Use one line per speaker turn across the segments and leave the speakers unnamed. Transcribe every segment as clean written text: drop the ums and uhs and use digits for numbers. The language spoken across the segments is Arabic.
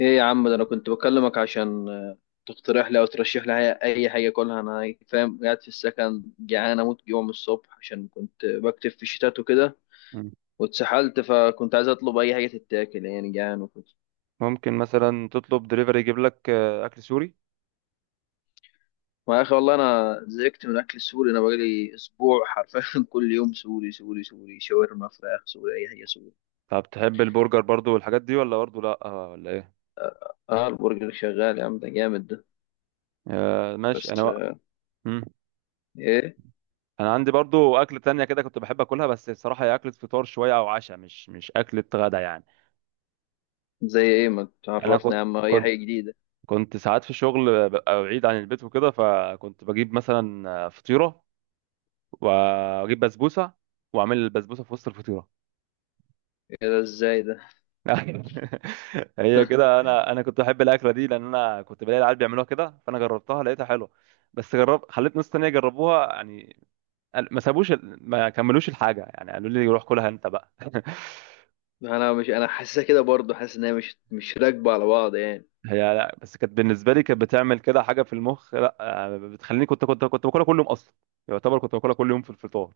ايه يا عم ده، انا كنت بكلمك عشان تقترح لي او ترشح لي أي حاجه اكلها. انا فاهم، قاعد في السكن جعان اموت جوع من الصبح عشان كنت بكتب في الشتات وكده
مم.
واتسحلت. فكنت عايز اطلب اي حاجه تتاكل يعني، جعان وكده.
ممكن مثلا تطلب دليفري يجيب لك اكل سوري.
ما يا اخي والله انا زهقت من الاكل السوري، انا بقالي اسبوع حرفيا كل يوم سوري سوري سوري، شاورما فراخ سوري، اي حاجه سوري.
طب تحب البرجر برضو والحاجات دي، ولا برضو لا ولا ايه؟
اه البرجر شغال يا عم، ده جامد ده.
ماشي انا
بس
بقى. مم.
ايه؟
انا عندي برضو اكل تانية كده كنت بحب اكلها، بس بصراحة هي اكلة فطار شوية او عشاء، مش اكلة غدا يعني.
زي ايه ما
انا
تعرفنا يا عم اي
كنت
حاجه جديده.
كنت ساعات في الشغل ببقى بعيد عن البيت وكده، فكنت بجيب مثلا فطيرة، واجيب بسبوسة، واعمل البسبوسة في وسط الفطيرة.
ايه ده ازاي ده؟
هي كده، انا كنت بحب الاكله دي، لان انا كنت بلاقي العيال بيعملوها كده، فانا جربتها لقيتها حلوه. بس جرب، خليت ناس تانية يجربوها يعني. ما سابوش، ما كملوش الحاجه يعني، قالوا لي روح كلها انت بقى.
انا مش، انا حاسسها كده برضه، حاسس ان هي مش راكبه على بعض يعني
هي لا، بس كانت بالنسبه لي كانت بتعمل كده حاجه في المخ، لا، بتخليني كنت باكلها كل يوم اصلا. يعتبر كنت باكلها كل يوم في الفطار.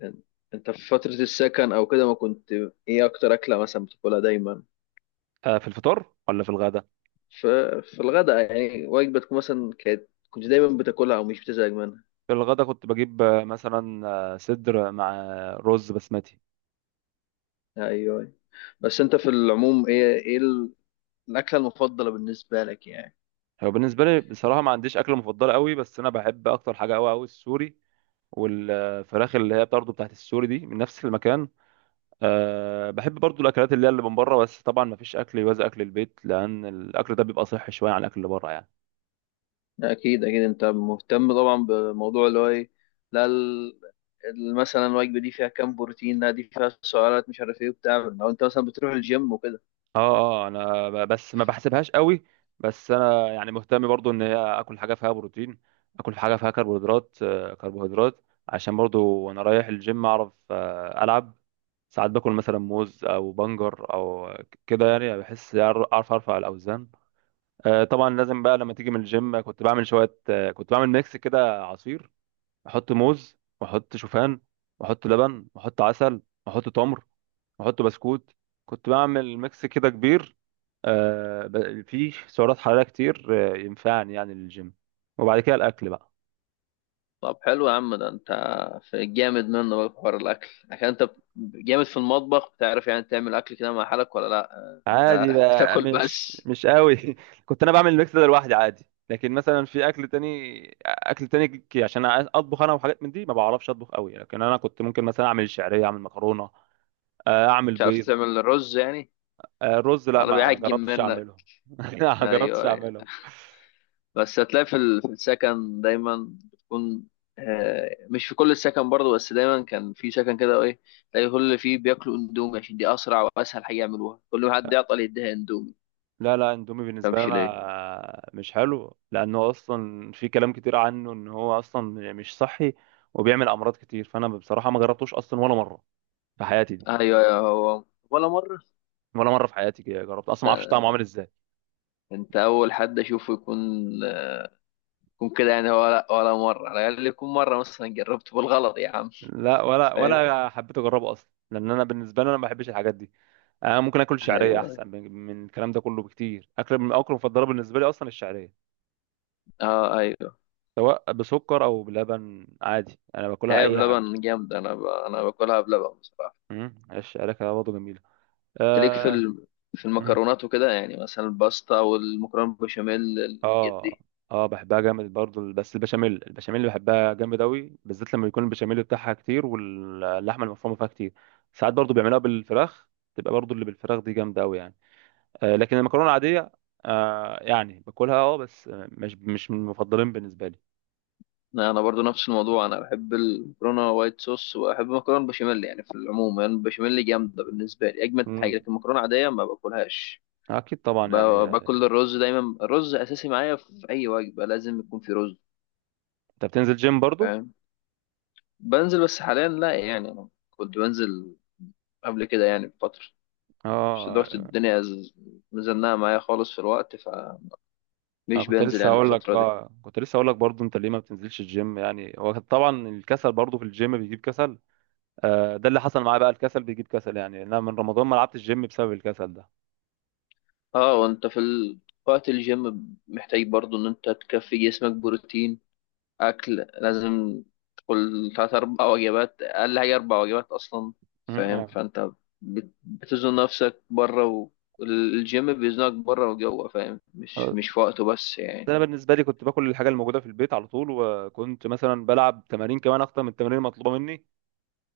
يعني انت في فتره السكن او كده ما كنت، ايه اكتر اكله مثلا بتاكلها دايما؟
في الفطار ولا في الغدا؟
في في الغداء يعني وجبه تكون مثلا كانت كنت دايما بتاكلها او مش بتزهق منها؟
في الغدا كنت بجيب مثلا صدر مع رز بسمتي.
ايوه، أيوة. بس انت في العموم، ايه الاكله المفضله بالنسبه لك يعني؟
هو بالنسبه لي بصراحه ما عنديش اكله مفضله قوي، بس انا بحب اكتر حاجه، قوي قوي، السوري. والفراخ اللي هي برضه بتاعت السوري دي من نفس المكان. أه، بحب برضه الاكلات اللي هي اللي من بره، بس طبعا ما فيش اكل يوازي اكل البيت، لان الاكل ده بيبقى صحي شويه عن الاكل اللي بره يعني.
اكيد اكيد، انت مهتم طبعا بموضوع اللي هو ايه، لا مثلا الوجبه دي فيها كام بروتين، لا دي فيها سعرات مش عارف ايه وبتاع، لو انت مثلا بتروح الجيم وكده.
اه، اه، انا بس ما بحسبهاش قوي. بس انا يعني مهتم برضه ان هي اكل حاجه فيها بروتين، اكل حاجه فيها كربوهيدرات، كربوهيدرات عشان برضه وانا رايح الجيم اعرف العب. ساعات باكل مثلا موز او بنجر او كده يعني بحس، اعرف ارفع الاوزان. طبعا لازم بقى لما تيجي من الجيم، كنت بعمل شويه، كنت بعمل ميكس كده عصير، احط موز، واحط شوفان، واحط لبن، واحط عسل، واحط تمر، واحط بسكوت. كنت بعمل ميكس كده كبير، فيه سعرات حراريه كتير، ينفعني يعني للجيم. وبعد كده الاكل بقى.
طب حلو يا عم ده، انت في جامد منه بقى في حوار الاكل عشان انت جامد في المطبخ، بتعرف يعني تعمل اكل كده مع حالك ولا لا؟
عادي بقى،
بتاكل
مش
بس؟
مش قوي. كنت انا بعمل الميكس ده لوحدي عادي، لكن مثلا في اكل تاني، عشان اطبخ انا، وحاجات من دي ما بعرفش اطبخ قوي، لكن انا كنت ممكن مثلا اعمل شعريه، اعمل مكرونه، اعمل
مش عارف
بيض.
تعمل الرز يعني؟
رز لا،
ولا
ما
بيعجن
جربتش
منك؟
اعمله. ما جربتش
ايوه ايوه.
اعمله.
بس هتلاقي في ال-، في السكن دايما بتكون مش في كل السكن برضه، بس دايما كان في سكن كده، ايه، تلاقي كل اللي فيه بياكلوا اندومي عشان دي اسرع واسهل حاجه يعملوها، كل ما حد يعطل يديها اندومي ما.
لا لا، اندومي بالنسبه لي
تفهمش ليه؟
انا مش حلو، لانه اصلا في كلام كتير عنه ان هو اصلا مش صحي، وبيعمل امراض كتير، فانا بصراحه ما جربتوش اصلا ولا مره في حياتي دي.
ايوه ايوه هو، ولا مره.
ولا مره في حياتي كده جربت اصلا، ما اعرفش طعمه عامل ازاي.
انت اول حد اشوفه يكون، يكون كده يعني، ولا مره على الاقل يكون مره مثلا جربته بالغلط يا عم.
لا، ولا
فاهم.
ولا حبيت اجربه اصلا، لان انا بالنسبه لي انا ما بحبش الحاجات دي. انا ممكن اكل شعريه
ايوه
احسن من الكلام ده كله بكتير. اكل من اكل مفضله بالنسبه لي اصلا الشعريه.
اه ايوه.
سواء بسكر او بلبن عادي، انا باكلها
هي
اي حاجه.
بلبن جامده، انا باكلها بلبن بصراحه.
الشعريه كده برضه جميله.
تليك في
اه.
ال...، في
مم.
المكرونات وكده يعني، مثلا الباستا والمكرونه بالبشاميل، الحاجات
اه،
دي.
اه، بحبها جامد برضه. بس البشاميل، البشاميل اللي بحبها جامد قوي بالذات لما يكون البشاميل بتاعها كتير، واللحمه المفرومه فيها كتير. ساعات برضه بيعملوها بالفراخ، تبقى برضه اللي بالفراخ دي جامده قوي يعني. لكن المكرونه العاديه يعني باكلها اه، بس مش من المفضلين بالنسبه لي.
أنا برضو نفس الموضوع، انا بحب المكرونه وايت صوص وبحب المكرونه بالبشاميل، يعني في العموم يعني البشاميل جامده بالنسبه لي اجمد حاجه، لكن
امم.
المكرونه عاديه ما باكلهاش.
اكيد طبعا
ب-
يعني.
باكل الرز دايما، الرز اساسي معايا في اي وجبه لازم يكون في رز.
انت بتنزل جيم برضو؟
فاهم. بنزل، بس حاليا لا يعني، انا كنت بنزل قبل كده يعني بفتره.
اه.
بس دلوقتي الدنيا مزنقه معايا خالص في الوقت فمش
انا كنت
بنزل
لسه
يعني
هقول لك
الفتره دي.
بقى، كنت لسه هقول لك برضو، انت ليه ما بتنزلش الجيم يعني؟ هو طبعا الكسل برضو في الجيم بيجيب كسل. ده اللي حصل معايا بقى، الكسل بيجيب كسل يعني. انا من رمضان ما لعبتش الجيم بسبب الكسل ده.
اه وانت في وقت الجيم محتاج برضو ان انت تكفي جسمك بروتين، أكل. لازم تقول تلات أربع وجبات، أقل حاجة أربع وجبات أصلا.
مم،
فاهم.
آه.
فأنت بتزن نفسك بره، والجيم بيزنك بره وجوه. فاهم، مش
آه،
مش في وقته بس يعني.
انا بالنسبه لي كنت باكل الحاجه الموجوده في البيت على طول، وكنت مثلا بلعب تمارين كمان اكتر من التمارين المطلوبه مني،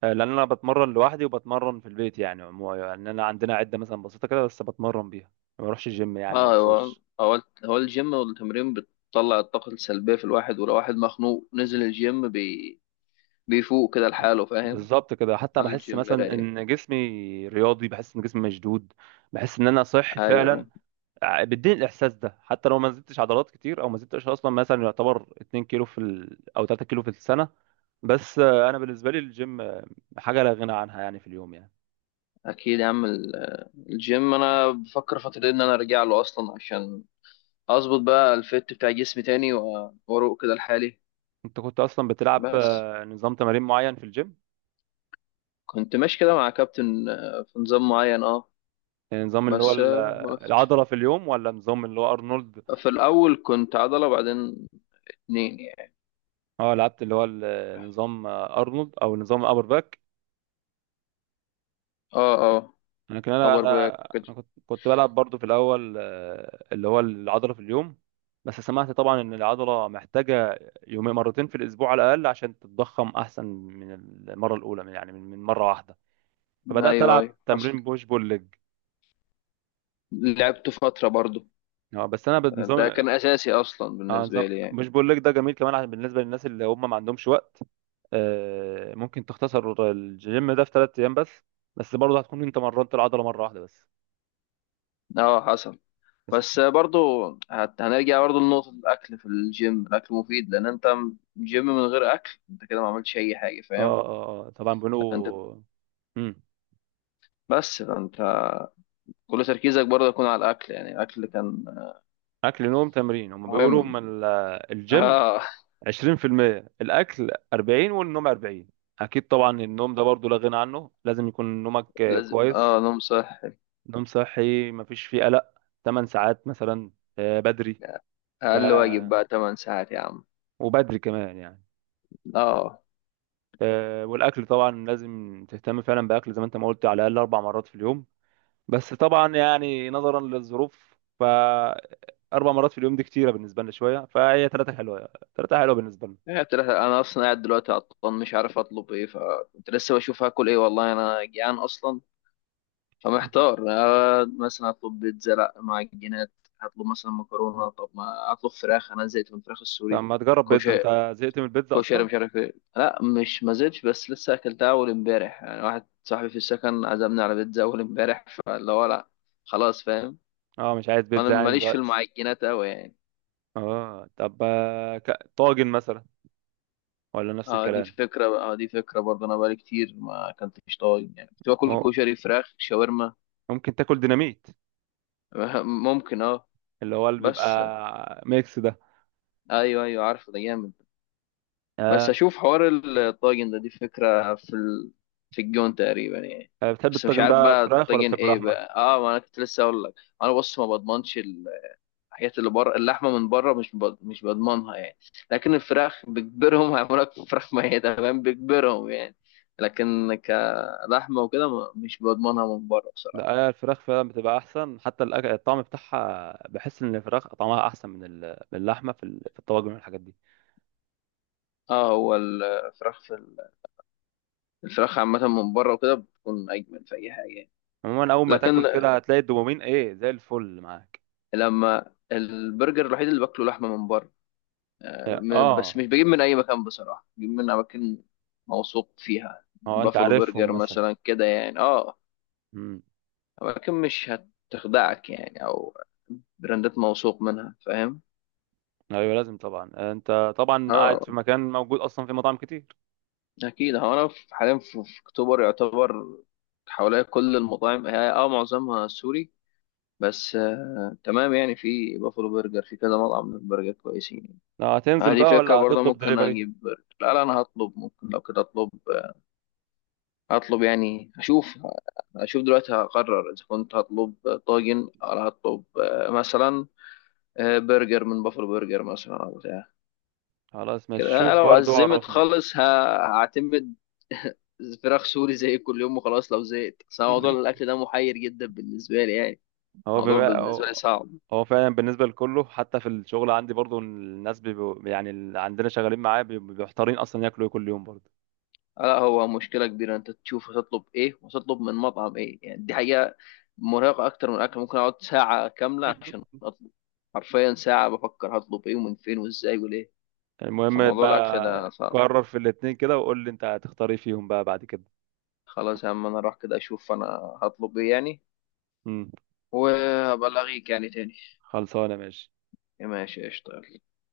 لان انا بتمرن لوحدي وبتمرن في البيت يعني. عموما يعني انا عندنا عده مثلا بسيطه كده بس بتمرن بيها. ما بروحش الجيم يعني
اه هو
مخصوص.
هو هو الجيم والتمرين بتطلع الطاقة السلبية في الواحد، ولو واحد مخنوق نزل الجيم بيفوق كده لحاله. فاهم.
بالظبط كده، حتى
على
بحس
الجيم
مثلا
رايق.
ان جسمي رياضي، بحس ان جسمي مشدود، بحس ان انا صحي
ايوه
فعلا. بيديني الاحساس ده حتى لو ما زدتش عضلات كتير، او ما زدتش اصلا مثلا، يعتبر 2 كيلو او 3 كيلو في السنه. بس انا بالنسبه لي الجيم حاجه لا غنى عنها يعني في اليوم يعني.
اكيد يا عم، الجيم انا بفكر فترة ان انا ارجع له اصلا عشان اظبط بقى الفت بتاع جسمي تاني، واروق كده لحالي.
انت كنت اصلا بتلعب
بس
نظام تمارين معين في الجيم؟
كنت ماشي كده مع كابتن في نظام معين، اه.
يعني نظام اللي هو
بس وقفت.
العضلة في اليوم، ولا نظام اللي هو أرنولد؟
في الاول كنت عضله، بعدين اتنين يعني.
اه، لعبت اللي هو نظام أرنولد أو نظام أبر باك.
اه اه،
لكن أنا
ابر
أنا
باك كده.
أنا كنت بلعب برضو في الأول اللي هو العضلة في اليوم. بس سمعت طبعا إن العضلة محتاجة يومين، مرتين في الأسبوع على الأقل عشان تتضخم أحسن من المرة الأولى، من يعني من من مرة واحدة. فبدأت
ايوه
ألعب
ايوه حصل،
تمرين بوش بول ليج.
لعبته فتره برضو.
اه، بس أنا
ده
بنظام.
كان اساسي اصلا
اه نظام
بالنسبه لي يعني.
بوش بول ليج ده جميل كمان، عشان بالنسبة للناس اللي هم ما عندهمش وقت، ممكن تختصر الجيم ده في ثلاث ايام بس. بس برضه هتكون انت مرنت العضله مره واحده بس.
اه حصل.
بس-
بس برضو هنرجع برضو لنقطة الأكل في الجيم، الأكل مفيد، لأن أنت جيم من غير أكل، أنت كده ما عملتش أي حاجة.
اه،
فاهم.
اه، آه، آه. طبعا
أنت،
بيقولوا. امم.
بس فأنت كل تركيزك برضه يكون على الأكل، يعني الأكل كان
اكل، نوم، تمرين. هم
مهم.
بيقولوا من الجيم
اه
20%، الاكل 40، والنوم 40. اكيد طبعا النوم ده برضه لا غنى عنه، لازم يكون نومك
لازم،
كويس،
نوم صح.
نوم صحي مفيش فيه قلق، 8 ساعات مثلا، بدري ده،
أقل واجب بقى 8 ساعات يا عم.
وبدري كمان يعني.
اه،
والاكل طبعا لازم تهتم فعلا باكل زي ما انت ما قلت، على الاقل اربع مرات في اليوم. بس طبعا يعني نظرا للظروف، ف اربع مرات في اليوم دي كتيره بالنسبه لنا شويه، فهي ثلاثه حلوه. ثلاثه حلوه بالنسبه لنا.
هي بتلاقي-، أنا أصلا قاعد دلوقتي عطلان مش عارف أطلب إيه، فكنت لسه بشوف هاكل إيه والله أنا جيعان أصلا، فمحتار. آه مثلا أطلب بيتزا، لأ معجنات، هطلب مثلا مكرونة، طب ما أطلب فراخ، أنا زهقت من الفراخ
طب
السوري،
ما تجرب بيتزا، انت زهقت من البيتزا
كوشري،
اصلا؟
مش عارف ايه. لا مش، ما زلتش، بس لسه اكلتها اول امبارح يعني، واحد صاحبي في السكن عزمني على بيتزا اول امبارح، فاللي هو لا خلاص فاهم.
اه، مش عايز
انا
بيتزا يعني
ماليش في
دلوقتي؟
المعجنات قوي يعني.
اه، طب، طاجن مثلا، ولا نفس
اه دي
الكلام؟
فكره بقى، اه دي فكره برضه، انا بقالي كتير ما اكلتش طاجن يعني، كنت باكل
اه،
كشري فراخ شاورما.
ممكن تاكل ديناميت،
ممكن اه،
اللي هو اللي
بس
بيبقى ميكس ده.
ايوه ايوه عارف ده جامد. بس
آه.
اشوف حوار الطاجن ده، دي فكره في ال...، في الجون تقريبا يعني.
بتحب
بس مش
الطاجن
عارف
بقى،
بقى
فراخ ولا
الطاجن
بتحب
ايه
لحمه؟
بقى، اه ما انا كنت لسه اقول لك، انا بص، ما بضمنش الحاجات اللي بره، اللحمه من بره مش بضمنها يعني. لكن الفراخ بيجبرهم هيعملوا لك فراخ ميته، فاهم، بيجبرهم يعني. لكن كلحمه وكده، مش بضمنها من بره بصراحه.
لا، هي الفراخ فعلا بتبقى احسن، حتى الطعم بتاعها بحس ان الفراخ طعمها احسن من من اللحمه في في الطواجن والحاجات دي.
اه هو الفراخ عامه من بره وكده بتكون اجمل في اي حاجه يعني.
عموما اول ما
لكن
تاكل كده هتلاقي الدوبامين ايه زي الفل معاك.
لما البرجر الوحيد اللي باكله لحمه من بره، بس
اه،
مش بجيب من اي مكان بصراحه، بجيب من اماكن موثوق فيها،
اه، انت
بافلو
عارفهم
برجر
مثلا؟
مثلا كده يعني اه.
امم.
ولكن مش هتخدعك يعني، او براندات موثوق منها، فاهم.
ايوه، لازم طبعا. انت طبعا قاعد
اه
في مكان، موجود اصلا في مطاعم كتير.
اكيد. هو انا في-، حاليا في في اكتوبر يعتبر، حواليا كل المطاعم هي اه معظمها سوري، بس تمام يعني، في بافلو برجر، في كذا مطعم من البرجر كويسين يعني.
لا، هتنزل
دي
بقى ولا
فكرة برضه،
هتطلب
ممكن
دليفري؟
اجيب برجر، لا لا انا هطلب، ممكن لو كده اطلب، هطلب يعني اشوف دلوقتي هقرر اذا كنت هطلب طاجن او هطلب مثلا، برجر من بافلو برجر مثلا او بتاع
خلاص
كده.
ماشي،
أنا
شوف
لو
برضو
أزمت
عرفني.
خالص هعتمد فراخ سوري زي كل يوم وخلاص لو زهقت. بس أنا موضوع الأكل ده محير جدا بالنسبة لي يعني،
هو
الموضوع
بيبقى،
بالنسبة لي
هو
صعب.
هو فعلا بالنسبة لكله، حتى في الشغل عندي برضو الناس بيبقوا يعني، اللي عندنا شغالين معايا بيبقوا محتارين أصلا ياكلوا ايه كل يوم برضو.
لا هو مشكلة كبيرة، أنت تشوف هتطلب إيه وتطلب من مطعم إيه، يعني دي حقيقة مرهقة أكتر من الأكل، ممكن أقعد ساعة كاملة عشان أطلب. حرفيا ساعة بفكر هطلب إيه ومن فين وإزاي وليه.
المهم
فموضوع الأكل ده
بقى،
صعب.
قرر في الاتنين كده وقول لي انت هتختار ايه فيهم بقى بعد كده.
خلاص يا عم أنا أروح كده أشوف أنا هطلب إيه يعني،
امم.
وأبلغيك يعني تاني.
خلصانة ماشي.
ماشي قشطة.